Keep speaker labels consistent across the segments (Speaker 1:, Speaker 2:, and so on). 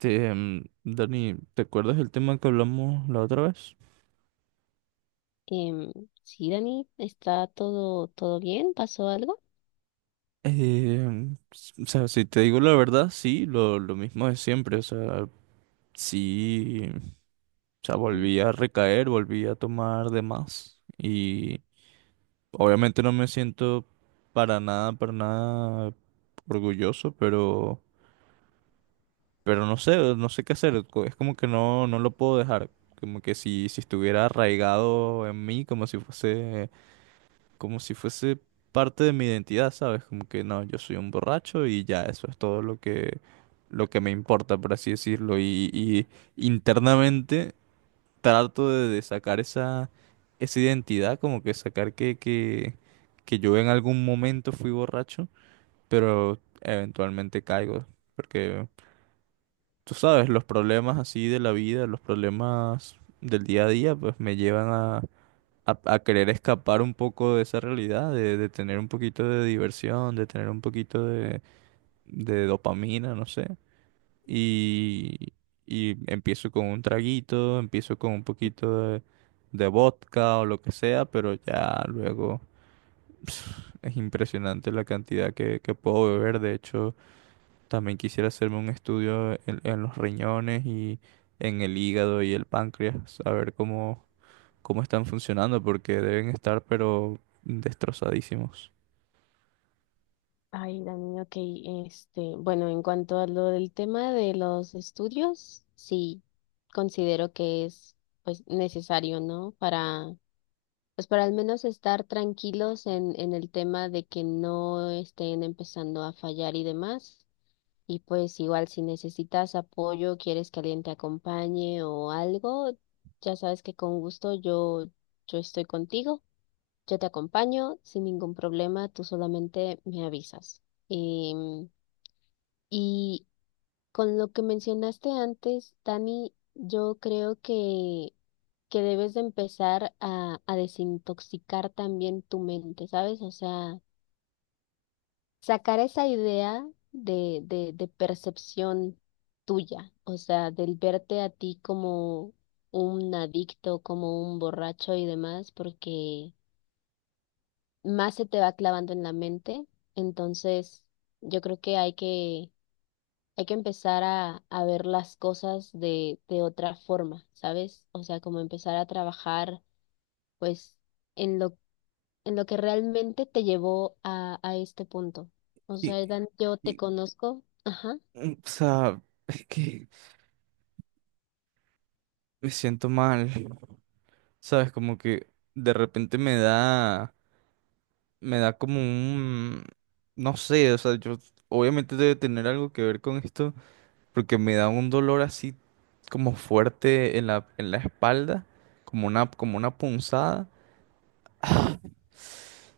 Speaker 1: Dani, ¿te acuerdas del tema que hablamos la otra vez?
Speaker 2: Em, sí, Dani, ¿está todo, bien? ¿Pasó algo?
Speaker 1: O sea, si te digo la verdad, sí, lo mismo de siempre, o sea, sí, o sea,
Speaker 2: Mm.
Speaker 1: volví a recaer, volví a tomar de más y obviamente no me siento para nada orgulloso, pero no sé, no sé qué hacer, es como que no, no lo puedo dejar, como que si estuviera arraigado en mí, como si fuese, como si fuese parte de mi identidad, ¿sabes? Como que no, yo soy un borracho y ya, eso es todo lo que me importa, por así decirlo. Y internamente trato de sacar esa, esa identidad, como que sacar que yo en algún momento fui borracho, pero eventualmente caigo. Porque tú sabes, los problemas así de la vida, los problemas del día a día, pues me llevan a querer escapar un poco de esa realidad, de tener un poquito de diversión, de tener un poquito de dopamina, no sé. Y, y empiezo con un traguito, empiezo con un poquito de vodka o lo que sea, pero ya luego es impresionante la cantidad que puedo beber. De hecho, también quisiera hacerme un estudio en los riñones y en el hígado y el páncreas, a ver cómo cómo están funcionando, porque deben estar pero destrozadísimos.
Speaker 2: Ay, Dani, ok, bueno, en cuanto a lo del tema de los estudios, sí, considero que es, pues, necesario, ¿no? Para, pues, para al menos estar tranquilos en, el tema de que no estén empezando a fallar y demás. Y pues, igual, si necesitas apoyo, quieres que alguien te acompañe o algo, ya sabes que con gusto yo estoy contigo. Yo te acompaño sin ningún problema, tú solamente me avisas. Em, y con lo que mencionaste antes, Dani, yo creo que debes de empezar a desintoxicar también tu mente, ¿sabes? O sea, sacar esa idea de percepción tuya, o sea, del verte a ti como un adicto, como un borracho y demás, porque más se te va clavando en la mente. Entonces, yo creo que hay que empezar a ver las cosas de, otra forma, ¿sabes? O sea, como empezar a trabajar, pues, en en lo que realmente te llevó a este punto. O
Speaker 1: Y,
Speaker 2: sea, Dan, yo te
Speaker 1: y,
Speaker 2: conozco. Ajá.
Speaker 1: o sea, es que me siento mal, ¿sabes? Como que de repente me da como un, no sé, o sea, yo obviamente debe tener algo que ver con esto, porque me da un dolor así como fuerte en en la espalda, como una punzada.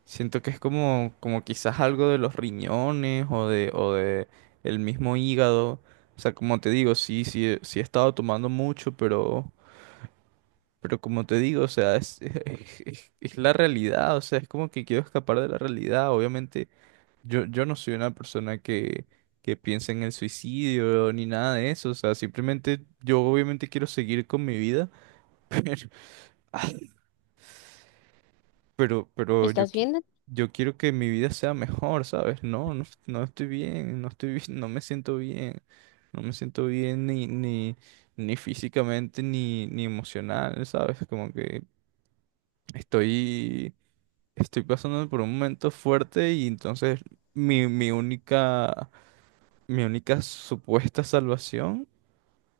Speaker 1: Siento que es como, como quizás algo de los riñones o de el mismo hígado. O sea, como te digo, sí, sí he estado tomando mucho, pero como te digo, o sea, es la realidad. O sea, es como que quiero escapar de la realidad. Obviamente, yo no soy una persona que piensa en el suicidio ni nada de eso. O sea, simplemente yo obviamente quiero seguir con mi vida. Pero
Speaker 2: ¿Estás bien, Dan?
Speaker 1: yo quiero que mi vida sea mejor, ¿sabes? No, no, no estoy bien, no estoy bien, no me siento bien, no me siento bien ni físicamente ni emocional, ¿sabes? Como que estoy, estoy pasando por un momento fuerte y entonces mi, mi única, mi única supuesta salvación,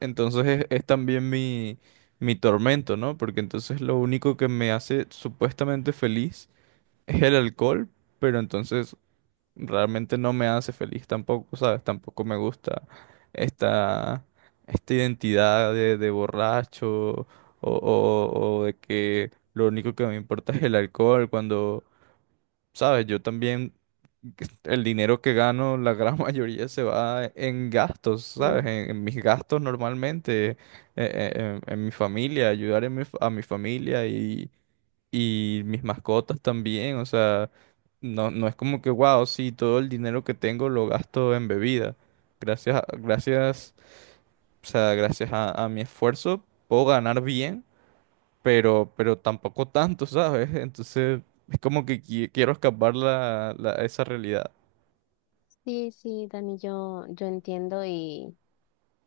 Speaker 1: entonces es también mi tormento, ¿no? Porque entonces lo único que me hace supuestamente feliz es el alcohol, pero entonces realmente no me hace feliz tampoco, ¿sabes? Tampoco me gusta esta, esta identidad de borracho o de que lo único que me importa es el alcohol, cuando, ¿sabes? Yo también, el dinero que gano, la gran mayoría se va en gastos, ¿sabes?
Speaker 2: Mm.
Speaker 1: En mis gastos normalmente, en mi familia, ayudar en a mi familia y mis mascotas también, o sea, no, no es como que, wow, sí, todo el dinero que tengo lo gasto en bebida. Gracias, o sea, gracias a mi esfuerzo puedo ganar bien, pero tampoco tanto, ¿sabes? Entonces es como que quiero escapar esa realidad.
Speaker 2: Sí, sí, Dani, yo entiendo. y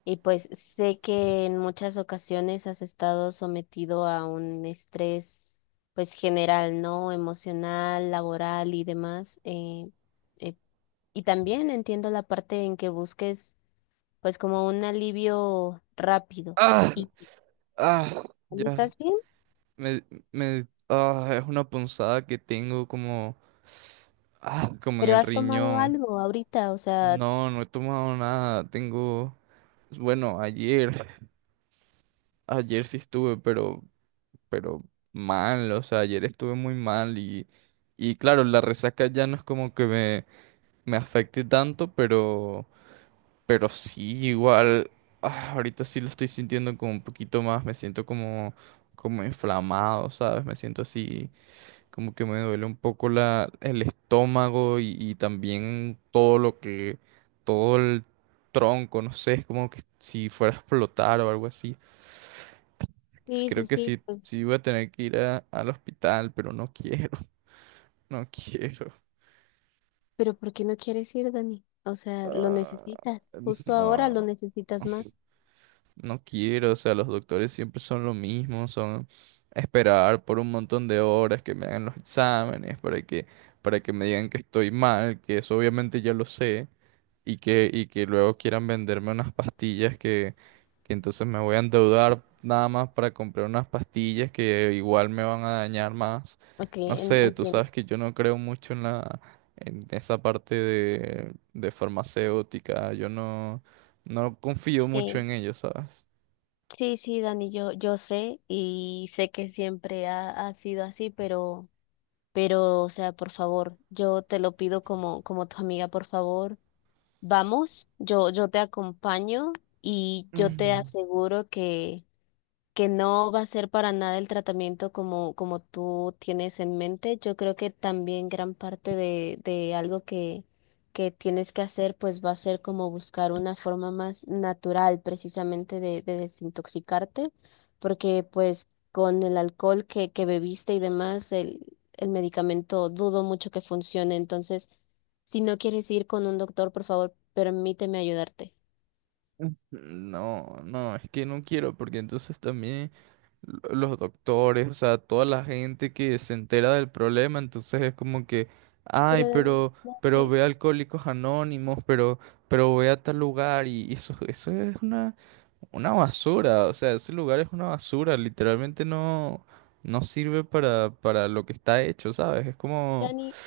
Speaker 2: Y pues sé que en muchas ocasiones has estado sometido a un estrés, pues general, ¿no? Emocional, laboral y demás. Eh, y también entiendo la parte en que busques, pues como un alivio rápido.
Speaker 1: ¡Ah!
Speaker 2: Y
Speaker 1: ¡Ah! Ya,
Speaker 2: ¿estás bien?
Speaker 1: me, es una punzada que tengo como, ah, como en
Speaker 2: Pero
Speaker 1: el
Speaker 2: ¿has tomado
Speaker 1: riñón.
Speaker 2: algo ahorita? O sea,
Speaker 1: No, no he tomado nada, tengo... Bueno, ayer, ayer sí estuve, pero mal, o sea, ayer estuve muy mal y claro, la resaca ya no es como que me afecte tanto, pero sí, igual, ah, ahorita sí lo estoy sintiendo como un poquito más, me siento como, como inflamado, ¿sabes? Me siento así, como que me duele un poco el estómago y también todo lo que, todo el tronco, no sé, es como que si fuera a explotar o algo así. Sí,
Speaker 2: sí, sí,
Speaker 1: creo que
Speaker 2: sí,
Speaker 1: sí,
Speaker 2: pues,
Speaker 1: sí voy a tener que ir a- al hospital, pero no quiero, no quiero.
Speaker 2: pero ¿por qué no quieres ir, Dani? O sea, lo
Speaker 1: Ah,
Speaker 2: necesitas, justo ahora lo
Speaker 1: no,
Speaker 2: necesitas más.
Speaker 1: no quiero, o sea, los doctores siempre son lo mismo, son esperar por un montón de horas que me hagan los exámenes para que me digan que estoy mal, que eso obviamente ya lo sé, y que luego quieran venderme unas pastillas que entonces me voy a endeudar nada más para comprar unas pastillas que igual me van a dañar más.
Speaker 2: Ok,
Speaker 1: No sé, tú
Speaker 2: entiendo.
Speaker 1: sabes que yo no creo mucho en en esa parte de farmacéutica, yo no, no confío mucho
Speaker 2: Sí.
Speaker 1: en ello, ¿sabes?
Speaker 2: Sí, sí, Dani, yo sé, y sé que siempre ha sido así, pero, o sea, por favor, yo te lo pido como, como tu amiga, por favor, vamos, yo te acompaño y yo te
Speaker 1: Mm,
Speaker 2: aseguro que no va a ser para nada el tratamiento como, como tú tienes en mente. Yo creo que también gran parte de algo que tienes que hacer, pues va a ser como buscar una forma más natural precisamente de desintoxicarte, porque pues con el alcohol que bebiste y demás, el medicamento dudo mucho que funcione. Entonces, si no quieres ir con un doctor, por favor, permíteme ayudarte.
Speaker 1: mm. No, no, es que no quiero porque entonces también los doctores, o sea, toda la gente que se entera del problema, entonces es como que, ay,
Speaker 2: Pero Dani,
Speaker 1: pero
Speaker 2: Dani,
Speaker 1: ve a Alcohólicos Anónimos, pero ve a tal lugar, y eso es una basura, o sea, ese lugar es una basura, literalmente no, no sirve para lo que está hecho, ¿sabes? Es como...
Speaker 2: Dani,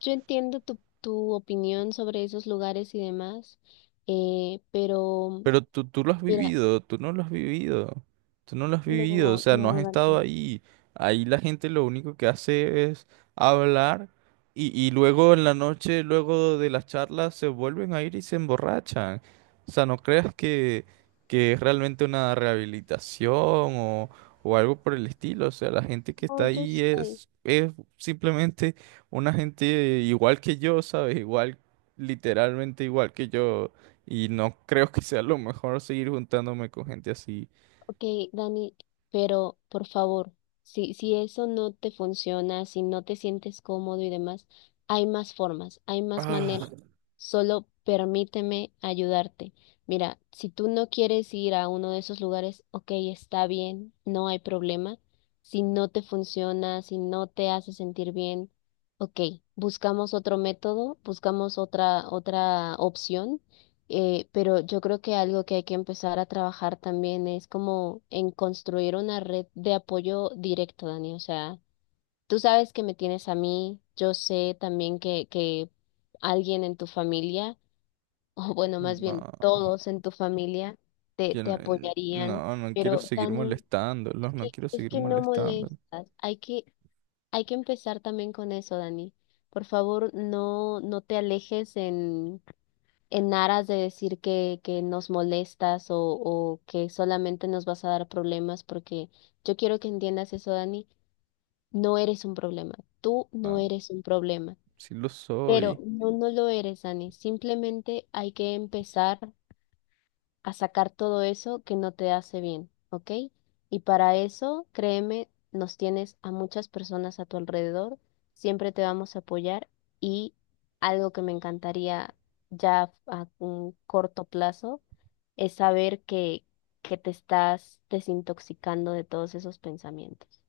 Speaker 2: yo entiendo tu opinión sobre esos lugares y demás, pero
Speaker 1: Pero tú lo has
Speaker 2: mira,
Speaker 1: vivido, tú no lo has vivido, tú no lo has vivido, o
Speaker 2: no,
Speaker 1: sea, no has
Speaker 2: no,
Speaker 1: estado
Speaker 2: Dani.
Speaker 1: ahí. Ahí la gente lo único que hace es hablar y luego en la noche, luego de las charlas, se vuelven a ir y se emborrachan. O sea, no creas que es realmente una rehabilitación o algo por el estilo. O sea, la gente que está
Speaker 2: No, yo
Speaker 1: ahí
Speaker 2: sé.
Speaker 1: es simplemente una gente igual que yo, ¿sabes? Igual, literalmente igual que yo. Y no creo que sea lo mejor seguir juntándome con gente así.
Speaker 2: Ok, Dani, pero por favor, si eso no te funciona, si no te sientes cómodo y demás, hay más formas, hay más
Speaker 1: Ah,
Speaker 2: maneras. Solo permíteme ayudarte. Mira, si tú no quieres ir a uno de esos lugares, ok, está bien, no hay problema. Si no te funciona, si no te hace sentir bien, ok, buscamos otro método, buscamos otra opción. Pero yo creo que algo que hay que empezar a trabajar también es como en construir una red de apoyo directo, Dani. O sea, tú sabes que me tienes a mí, yo sé también que alguien en tu familia, o bueno, más bien
Speaker 1: no,
Speaker 2: todos en tu familia,
Speaker 1: yo
Speaker 2: te
Speaker 1: no,
Speaker 2: apoyarían.
Speaker 1: no quiero
Speaker 2: Pero,
Speaker 1: seguir
Speaker 2: Dani,
Speaker 1: molestándolos, no quiero
Speaker 2: es
Speaker 1: seguir
Speaker 2: que no
Speaker 1: molestándolos.
Speaker 2: molestas. Hay que empezar también con eso, Dani. Por favor, no te alejes en aras de decir que nos molestas o que solamente nos vas a dar problemas, porque yo quiero que entiendas eso, Dani, no eres un problema, tú no
Speaker 1: Ah,
Speaker 2: eres un problema,
Speaker 1: sí lo
Speaker 2: pero
Speaker 1: soy.
Speaker 2: no, no lo eres, Dani, simplemente hay que empezar a sacar todo eso que no te hace bien, ¿ok? Y para eso, créeme, nos tienes a muchas personas a tu alrededor, siempre te vamos a apoyar y algo que me encantaría ya a un corto plazo es saber que te estás desintoxicando de todos esos pensamientos.